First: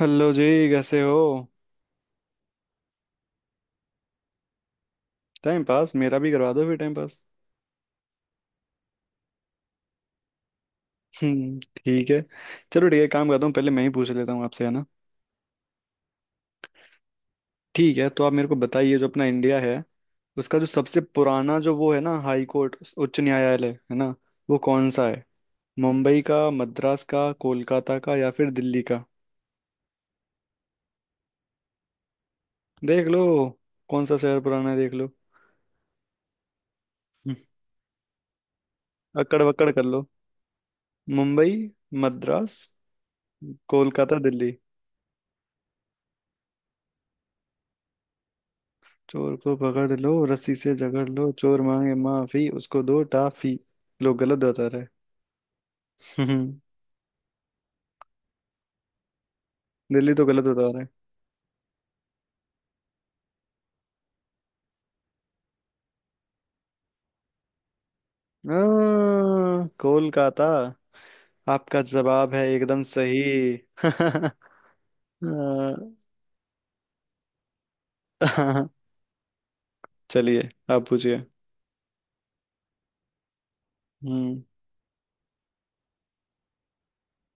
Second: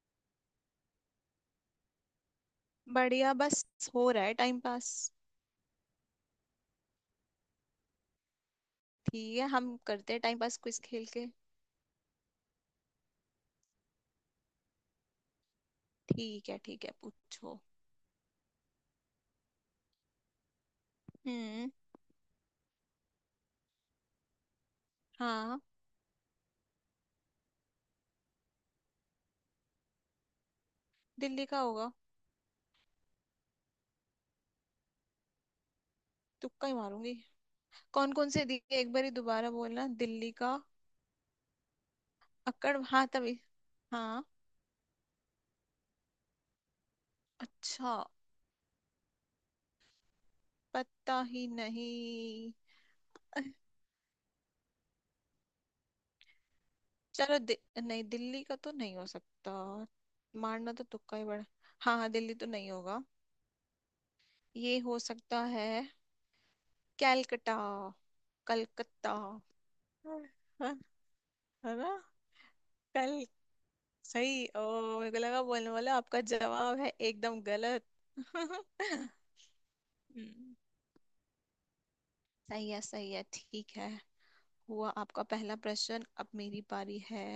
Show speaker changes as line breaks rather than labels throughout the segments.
Hello जी। कैसे हो।
बढ़िया बस। हो रहा है टाइम पास।
टाइम पास मेरा भी करवा दो फिर टाइम पास।
ठीक है, हम करते हैं टाइम पास क्विज खेल के।
हम्म। ठीक है। चलो ठीक है, काम करता हूँ, पहले मैं ही पूछ लेता हूँ आपसे, है ना।
ठीक है ठीक है, पूछो।
ठीक है, तो आप मेरे को बताइए, जो अपना इंडिया है उसका जो सबसे पुराना
हम्म।
जो वो है ना, हाई कोर्ट, उच्च न्यायालय, है ना, वो कौन सा है।
हाँ,
मुंबई का, मद्रास का, कोलकाता का, या फिर दिल्ली का।
दिल्ली का होगा।
देख लो। कौन सा शहर पुराना है, देख लो।
तुक्का ही मारूंगी।
हम्म,
कौन कौन से दिए एक बार ही
अकड़
दोबारा
बकड़ कर
बोलना,
लो।
दिल्ली का?
मुंबई। मद्रास।
अक्कड़, हाँ तभी।
कोलकाता।
हाँ।
दिल्ली।
अच्छा।
चोर को पकड़ लो, रस्सी से जकड़
पता
लो,
ही
चोर मांगे माफी,
नहीं।
उसको दो टाफी। लोग गलत बता रहे हैं।
चलो दि, नहीं, दिल्ली का तो नहीं हो सकता।
दिल्ली तो गलत बता
मारना तो
रहे
तुक्का ही बड़ा। हाँ हाँ, दिल्ली तो नहीं होगा। ये हो सकता है, कैलकटा,
हैं।
कलकत्ता।
कोलकाता।
है। है
आपका
ना?
जवाब है एकदम सही।
कल।
आ,
सही, ओ। मेरे को लगा बोलने वाला आपका जवाब है एकदम गलत।
चलिए,
हम्म,
आप पूछिए।
सही है सही है, ठीक है।
हम्म।
हुआ आपका पहला प्रश्न, अब मेरी पारी है।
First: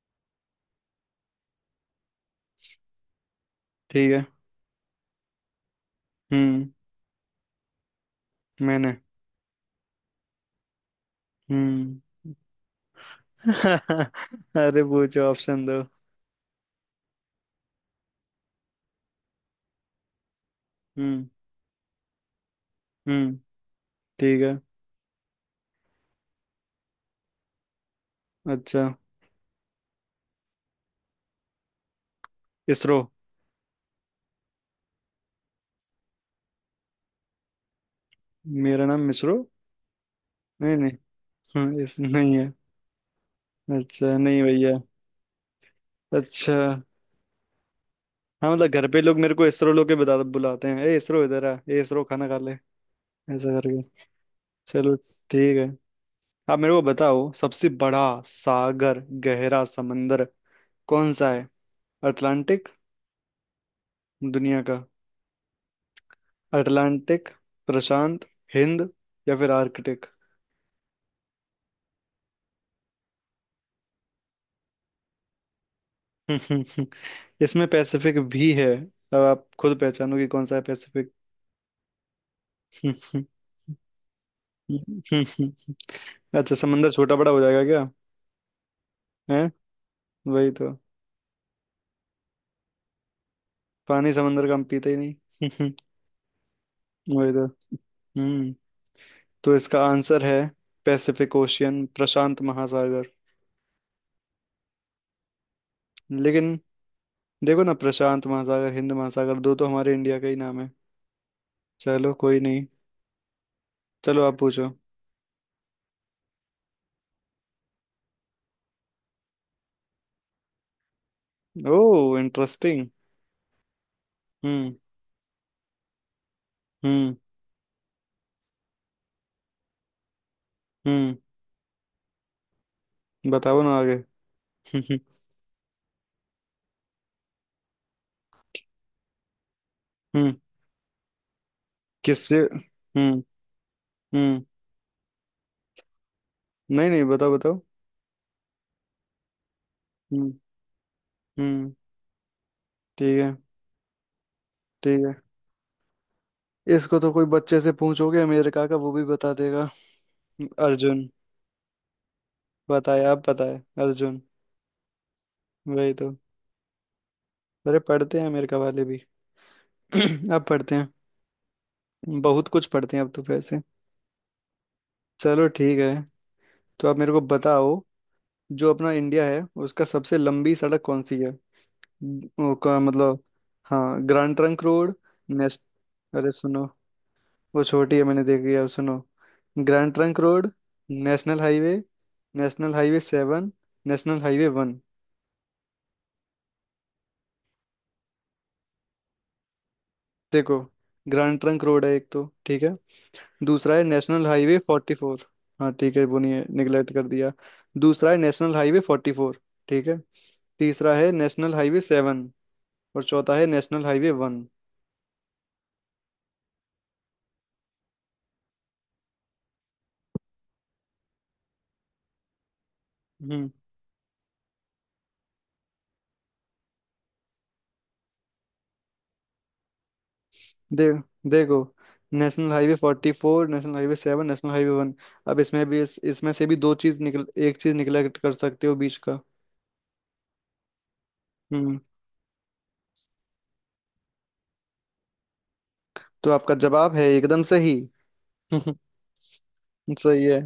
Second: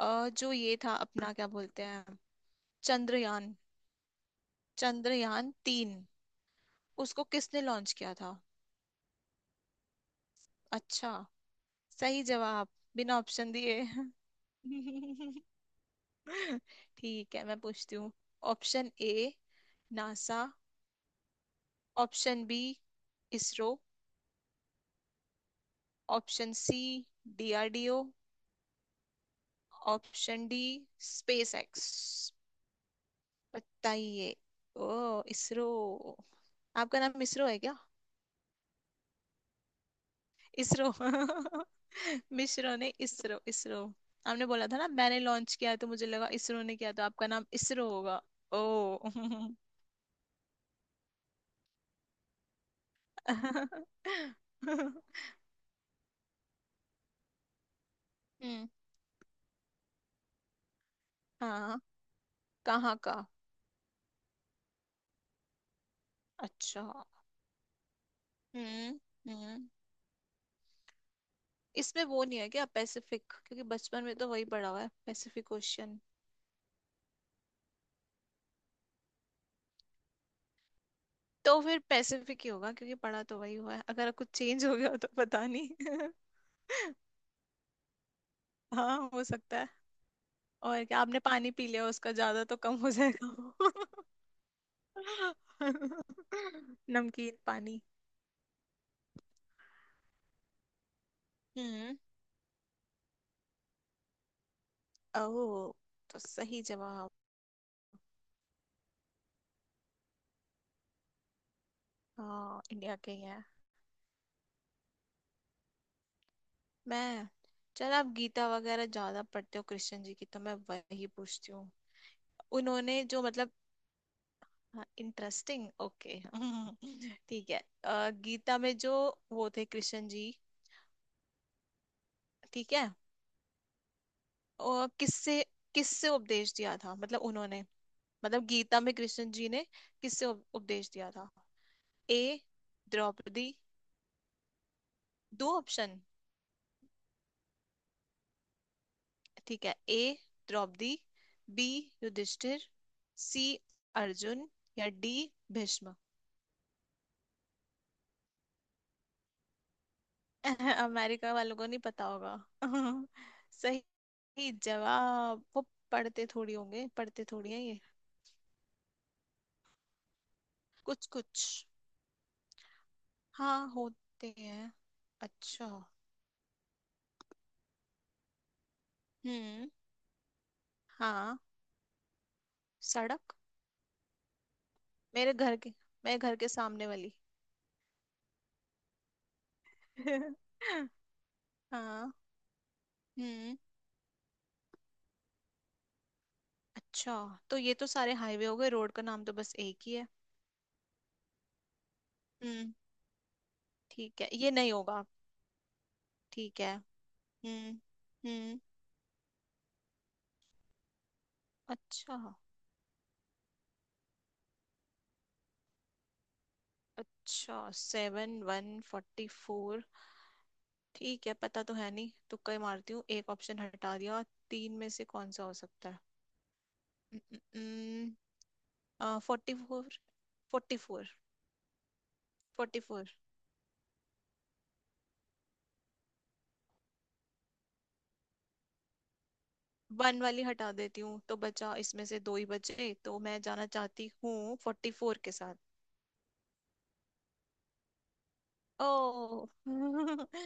जो ये था, अपना क्या बोलते हैं, चंद्रयान,
ठीक है।
चंद्रयान तीन,
हम्म।
उसको किसने लॉन्च किया था?
मैंने।
अच्छा।
हम्म।
सही जवाब, बिना ऑप्शन दिए।
अरे पूछो, ऑप्शन दो।
ठीक है, मैं पूछती हूँ। Option A, NASA.
हम्म।
ऑप्शन बी,
हम्म।
इसरो।
ठीक है।
Option C, DRDO.
अच्छा।
Option D, SpaceX.
इसरो।
बताइए। ओ, इसरो। आपका नाम इसरो है क्या?
मेरा नाम मिसरो। नहीं,
इसरो।
नहीं। इस नहीं है।
मिश्रो ने इसरो इसरो।
अच्छा, नहीं
आपने बोला
भैया।
था ना मैंने लॉन्च किया है, तो मुझे लगा
अच्छा।
इसरो ने किया, तो आपका नाम इसरो होगा।
हाँ, मतलब घर पे
ओ।
लोग मेरे को इसरो लोग के बता बुलाते हैं, ए इसरो इधर आ, ए इसरो खाना खा ले, ऐसा करके।
हम्म।
चलो, ठीक है। आप मेरे को बताओ सबसे बड़ा सागर, गहरा समंदर कौन सा है।
हाँ।
अटलांटिक।
कहाँ का?
दुनिया का।
अच्छा।
अटलांटिक, प्रशांत, हिंद,
हम्म।
या फिर
हम्म।
आर्कटिक।
इसमें वो नहीं है क्या, पैसिफिक? क्योंकि बचपन में तो वही पढ़ा हुआ है, पैसिफिक ओशियन।
इसमें पैसिफिक भी है। अब आप खुद पहचानो कि कौन सा है पैसिफिक।
तो फिर पैसिफिक ही होगा क्योंकि पढ़ा तो वही हुआ है, अगर कुछ चेंज हो गया हो तो पता नहीं।
अच्छा, समंदर छोटा बड़ा हो जाएगा क्या?
हाँ, हो
है,
सकता है।
वही तो।
और क्या, आपने पानी पी लिया उसका ज्यादा, तो कम हो जाएगा।
पानी समंदर का हम पीते ही नहीं। वही
नमकीन
तो।
पानी।
हम्म तो इसका आंसर है पैसिफिक ओशियन,
हम्म।
प्रशांत महासागर।
ओ। तो
लेकिन
सही जवाब।
देखो ना, प्रशांत महासागर, हिंद महासागर, दो तो हमारे इंडिया का ही नाम है। चलो कोई
हाँ,
नहीं।
इंडिया के ही है।
चलो आप पूछो।
मैं, चल आप गीता वगैरह ज्यादा पढ़ते हो कृष्ण जी की, तो मैं वही पूछती हूँ।
ओ, इंटरेस्टिंग।
उन्होंने जो, मतलब,
हम्म।
Interesting, okay.
हम्म।
ठीक है। गीता में जो वो थे कृष्ण जी,
हम्म।
ठीक है,
बताओ ना आगे।
और किससे, किससे उपदेश दिया था, मतलब उन्होंने, मतलब गीता में कृष्ण जी ने किससे
हम्म।
उप- उपदेश दिया था? ए,
किससे? हम्म।
द्रौपदी,
हम्म।
दो ऑप्शन।
नहीं, नहीं, बताओ, बताओ।
ठीक है, ए,
हम्म।
द्रौपदी। बी,
हम्म।
युधिष्ठिर।
ठीक है।
सी, अर्जुन। या
ठीक
डी,
है।
भीष्म।
इसको तो कोई बच्चे से पूछोगे, अमेरिका का वो भी बता देगा। अर्जुन।
अमेरिका वालों को नहीं पता होगा।
बताए आप बताए। अर्जुन।
सही जवाब, वो।
वही तो।
पढ़ते थोड़ी होंगे, पढ़ते थोड़ी हैं
अरे
ये।
पढ़ते हैं अमेरिका वाले भी। अब पढ़ते हैं।
कुछ कुछ।
बहुत कुछ पढ़ते हैं अब तो
हाँ,
वैसे।
होते हैं।
चलो,
अच्छा।
ठीक है। तो आप मेरे को बताओ, जो अपना इंडिया है
हम्म।
उसका सबसे लंबी सड़क कौन सी है।
हाँ।
वो का मतलब।
सड़क?
हाँ, ग्रैंड ट्रंक रोड।
मेरे घर
नेश
के, मेरे
अरे
घर के
सुनो,
सामने वाली।
वो छोटी है, मैंने देखी है, सुनो। Grand Trunk road, national highway,
हाँ।
नेशनल हाईवे सेवन,
हम्म।
National highway one.
अच्छा, तो ये तो सारे हाईवे हो गए, रोड का नाम तो बस एक ही है।
देखो, ग्रैंड ट्रंक रोड है एक, तो ठीक है।
हम्म,
दूसरा है
ठीक
नेशनल
है, ये
हाईवे
नहीं
फोर्टी
होगा।
फोर। हाँ, ठीक है, वो नहीं है,
ठीक है।
निगलेक्ट कर दिया।
हम्म।
दूसरा है नेशनल
हम्म।
Highway forty four. ठीक है। तीसरा है नेशनल हाईवे
अच्छा।
सेवन। और चौथा है नेशनल हाईवे वन।
अच्छा, सेवन वन फोर्टी फोर। ठीक है, पता तो है नहीं, तुक्का ही मारती हूँ, एक
हम्म।
ऑप्शन हटा दिया। तीन में से कौन सा हो सकता है? फोर्टी फोर, फोर्टी
दे देखो, national highway
four.
Forty four, national highway seven, national highway one. अब इसमें भी इसमें से भी दो चीज निकल, एक चीज निगलेक्ट कर सकते हो, बीच का।
वन वाली हटा देती हूँ, तो बचा,
हम्म।
इसमें से दो ही बचे, तो मैं जाना चाहती हूँ फोर्टी फोर के साथ।
तो आपका जवाब है एकदम सही।
ओ।
सही है।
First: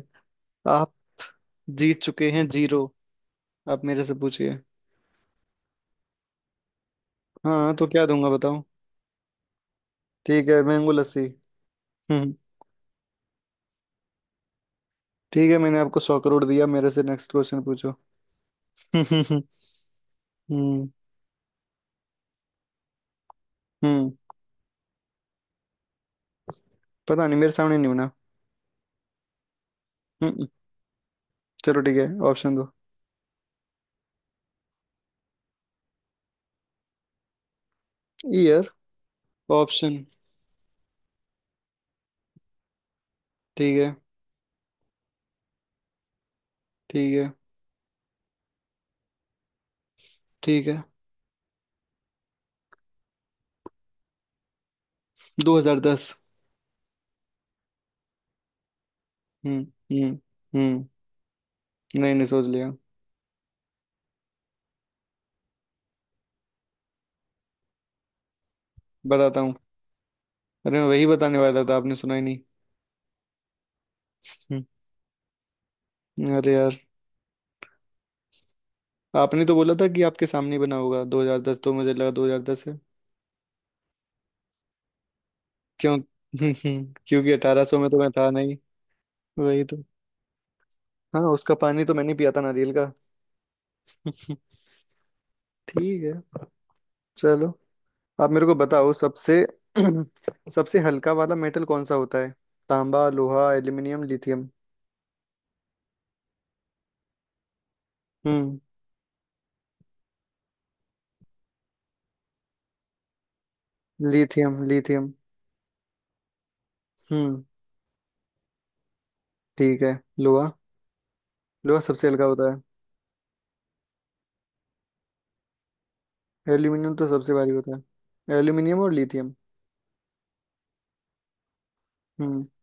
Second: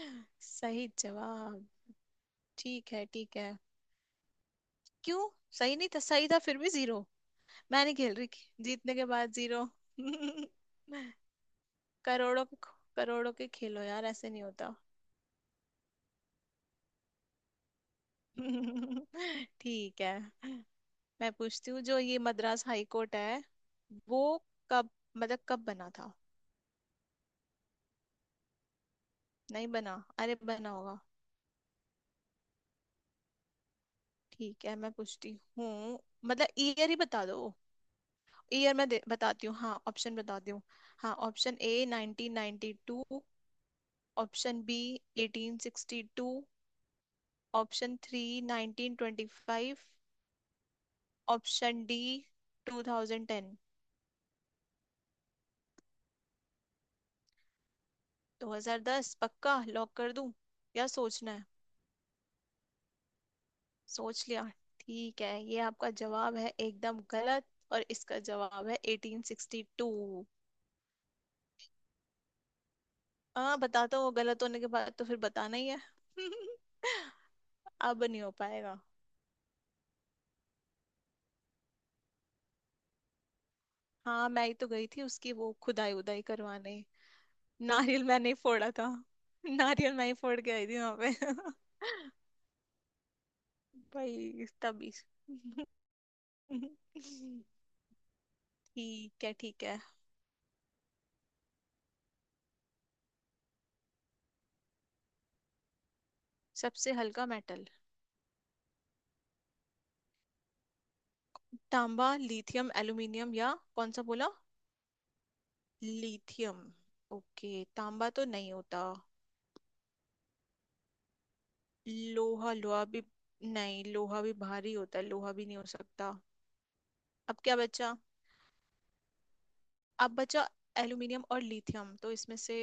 सही
आप
जवाब।
जीत चुके हैं, जीरो।
ठीक है ठीक है।
आप मेरे से पूछिए।
क्यों? सही नहीं था, सही था फिर भी जीरो?
हाँ
मैं
तो
नहीं
क्या
खेल रही,
दूंगा, बताओ।
जीतने के बाद जीरो।
ठीक है, मैंगो लस्सी। हम्म।
करोड़ों के, करोड़ों के खेलो यार, ऐसे नहीं होता।
ठीक है, मैंने आपको 100 करोड़ दिया, मेरे से नेक्स्ट क्वेश्चन पूछो। हम्म।
ठीक है। मैं पूछती हूँ, जो ये मद्रास हाई कोर्ट है
हम्म।
वो कब, मतलब कब बना था?
पता नहीं, मेरे सामने नहीं बना।
नहीं बना? अरे,
हम्म।
बना होगा।
चलो ठीक है, ऑप्शन दो।
ठीक है, मैं पूछती हूँ, मतलब ईयर ही बता दो।
ईयर।
ईयर, मैं बताती हूँ, हाँ,
ऑप्शन।
ऑप्शन बताती हूँ। हाँ, ऑप्शन ए, 1992।
ठीक है।
Option B, 1862।
ठीक है।
Option three, 1925।
ठीक है।
Option D, 2010।
2010।
2010 पक्का
हम्म।
लॉक कर
हम्म।
दूं,
हम्म।
या सोचना है?
नहीं, नहीं, सोच लिया।
सोच लिया? ठीक है, ये आपका जवाब है एकदम गलत, और इसका जवाब है
बताता हूँ।
1862।
अरे मैं वही बताने वाला था, आपने सुना ही नहीं।
हाँ, बता दो, गलत होने के बाद तो फिर बताना ही है।
अरे यार।
अब नहीं हो पाएगा।
आपने तो बोला था कि आपके सामने ही बना होगा 2010, तो मुझे लगा 2010 है।
हाँ, मैं ही तो गई थी उसकी वो खुदाई
क्यों?
उदाई करवाने,
क्योंकि 1800 में तो
नारियल
मैं
मैंने
था
ही
नहीं।
फोड़ा था।
वही तो।
नारियल मैं ही फोड़ के आई थी वहां
हाँ, उसका पानी तो
पे।
मैंने पिया था, नारियल।
भाई, तभी।
ठीक है। चलो। आप मेरे को बताओ
ठीक है
सबसे
ठीक है।
सबसे हल्का वाला मेटल कौन सा होता है। तांबा, लोहा, एल्यूमिनियम, लिथियम।
सबसे हल्का मेटल,
हम्म।
तांबा, लिथियम, एल्यूमिनियम, या कौन सा बोला?
Lithium, lithium.
लिथियम।
हम्म।
ओके, तांबा तो नहीं होता,
ठीक है। लोहा, लोहा सबसे हल्का होता
लोहा, लोहा भी, नहीं, लोहा भी भारी होता है, लोहा भी नहीं हो सकता।
है। एल्यूमिनियम तो सबसे
अब
भारी
क्या
होता
बचा,
है, एल्यूमिनियम और लिथियम।
अब बचा एल्यूमिनियम और लिथियम, तो इसमें
हम्म।
से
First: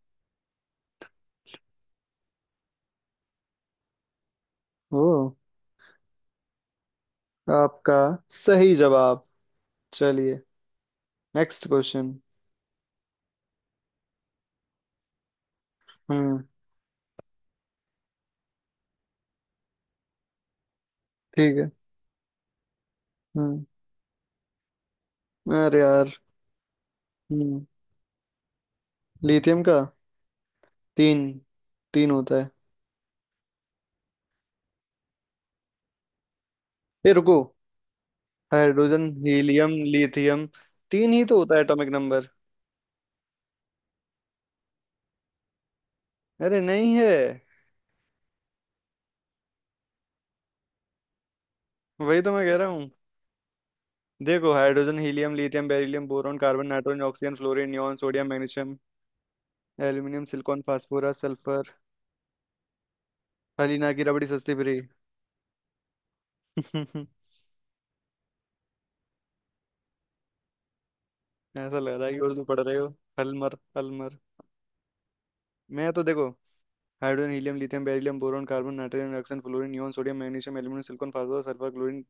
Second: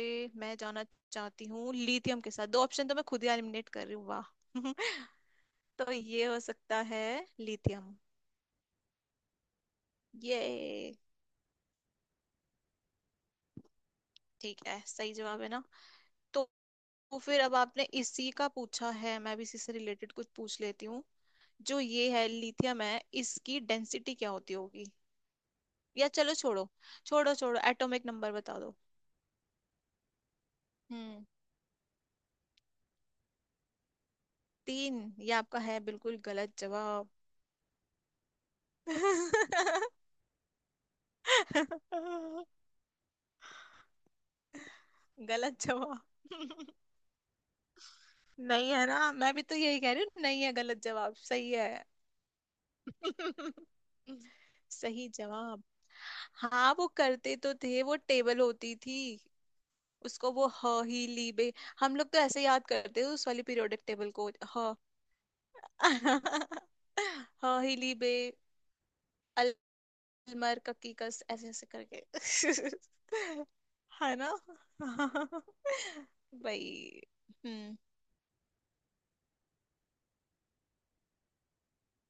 मैं जाना चाहती हूँ लिथियम के साथ, दो ऑप्शन तो मैं खुद ही एलिमिनेट कर रही हूँ, वाह।
ओ,
तो ये हो सकता है
आपका
लिथियम।
सही जवाब। चलिए
ये?
Next question.
ठीक है, सही जवाब है ना?
हम्म।
तो तो फिर अब आपने इसी का पूछा है, मैं भी इसी से रिलेटेड कुछ पूछ लेती हूँ।
ठीक है।
जो ये है लिथियम है, इसकी
हम्म
डेंसिटी क्या होती होगी?
अरे
या
यार।
चलो छोड़ो, छोड़ो छोड़ो,
हम्म।
एटॉमिक नंबर बता दो।
लिथियम का। तीन।
हम्म।
तीन होता है।
तीन? ये आपका है बिल्कुल गलत जवाब।
ए रुको। Hydrogen, helium, lithium. तीन ही तो होता है एटॉमिक नंबर।
गलत
अरे
जवाब।
नहीं है।
नहीं है ना, मैं भी तो यही कह रही हूँ, नहीं है, गलत जवाब सही है।
वही तो मैं कह रहा हूँ। देखो, हाइड्रोजन,
सही
हीलियम,
जवाब।
लिथियम, बेरिलियम, बोरॉन, कार्बन,
हाँ, वो
नाइट्रोजन, ऑक्सीजन,
करते तो
फ्लोरीन,
थे,
नियॉन,
वो
सोडियम,
टेबल होती
मैग्नीशियम,
थी।
एल्यूमिनियम,
उसको वो,
सिलिकॉन,
ह ही ली
फास्फोरस,
बे,
सल्फर।
हम लोग तो ऐसे याद करते हैं उस वाली पीरियोडिक
हलीना की
टेबल
रबड़ी
को।
सस्ती
ह।
फ्री।
ह ही ली बे, अलमर ककी कस, ऐसे ऐसे
ऐसा लग
करके।
रहा है कि उर्दू पढ़ रहे हो। हलमर,
है
हलमर।
ना?
मैं तो देखो,
भाई।
हाइड्रोजन, हीलियम,
हम्म।
Lithium, beryllium, boron, carbon, nitrogen, oxygen, fluorine, neon, sodium, magnesium, aluminium, silicon, phosphorus, sulphur, chlorine,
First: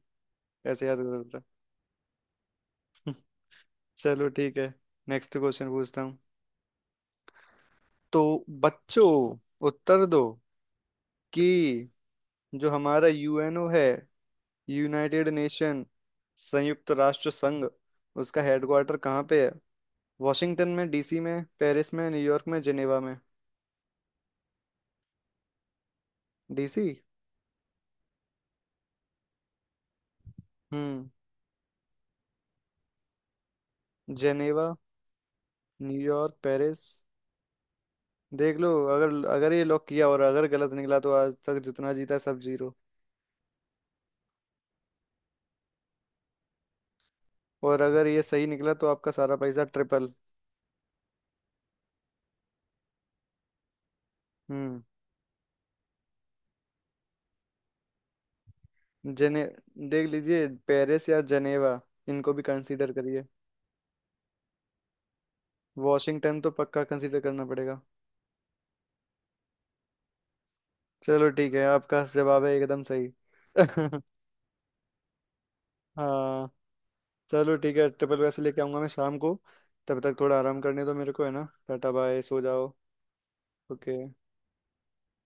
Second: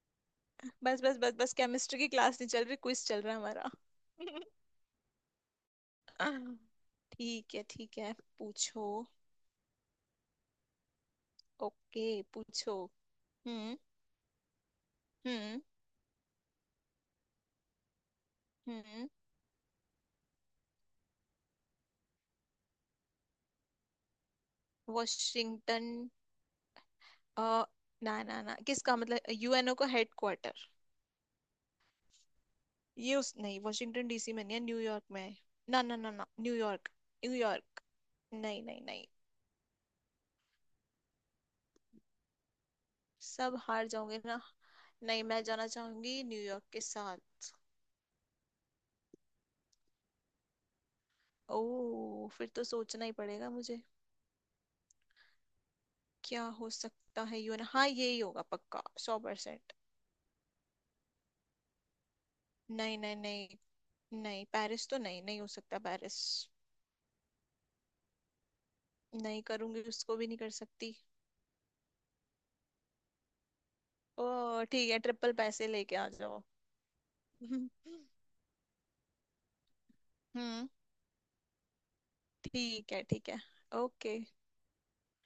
ऐसे याद
बस बस बस
करता
बस, केमिस्ट्री की क्लास नहीं चल रही, क्विज
था।
चल रहा है
चलो,
हमारा।
ठीक है। नेक्स्ट क्वेश्चन पूछता हूँ।
ठीक है ठीक है,
तो
पूछो।
बच्चों, उत्तर दो कि
ओके,
जो
पूछो।
हमारा यूएनओ
हम्म।
है, यूनाइटेड
हम्म।
नेशन, संयुक्त राष्ट्र संघ, उसका हेडक्वार्टर
हम्म।
कहाँ पे है? वॉशिंगटन में, डीसी में, पेरिस में, न्यूयॉर्क में, जेनेवा में।
Washington,
DC.
अ, ना ना ना, किसका, मतलब यूएनओ का हेडक्वार्टर?
हम्म।
ये उस नहीं, वॉशिंगटन डीसी में नहीं है,
जेनेवा।
न्यूयॉर्क में है। ना ना ना ना,
न्यूयॉर्क, पेरिस।
न्यूयॉर्क। न्यूयॉर्क,
देख
नहीं
लो,
नहीं नहीं।
अगर अगर ये लॉक किया और अगर गलत निकला तो आज तक जितना जीता है, सब जीरो।
सब हार जाओगे ना? नहीं, मैं जाना चाहूंगी न्यूयॉर्क के साथ।
और अगर ये सही निकला तो आपका सारा पैसा ट्रिपल।
ओ, फिर तो सोचना ही पड़ेगा मुझे।
हम्म।
क्या हो सकता है, यूएन, हाँ यही होगा पक्का, सौ
जेने
परसेंट
देख लीजिए, पेरिस या जेनेवा, इनको भी कंसीडर
नहीं नहीं
करिए।
नहीं, नहीं पेरिस तो नहीं, नहीं हो सकता पेरिस।
वॉशिंगटन तो पक्का कंसीडर करना पड़ेगा।
नहीं करूंगी, उसको भी नहीं कर सकती।
चलो ठीक है, आपका जवाब है एकदम सही।
ओ ठीक है, ट्रिपल पैसे लेके आ जाओ।
हाँ। चलो ठीक है, ट्रिपल वैसे लेके आऊंगा मैं शाम को। तब तक थोड़ा आराम
हम्म,
करने दो मेरे को, है ना, टाटा बाय, सो जाओ।
ठीक है ठीक है।
ओके।
ओके।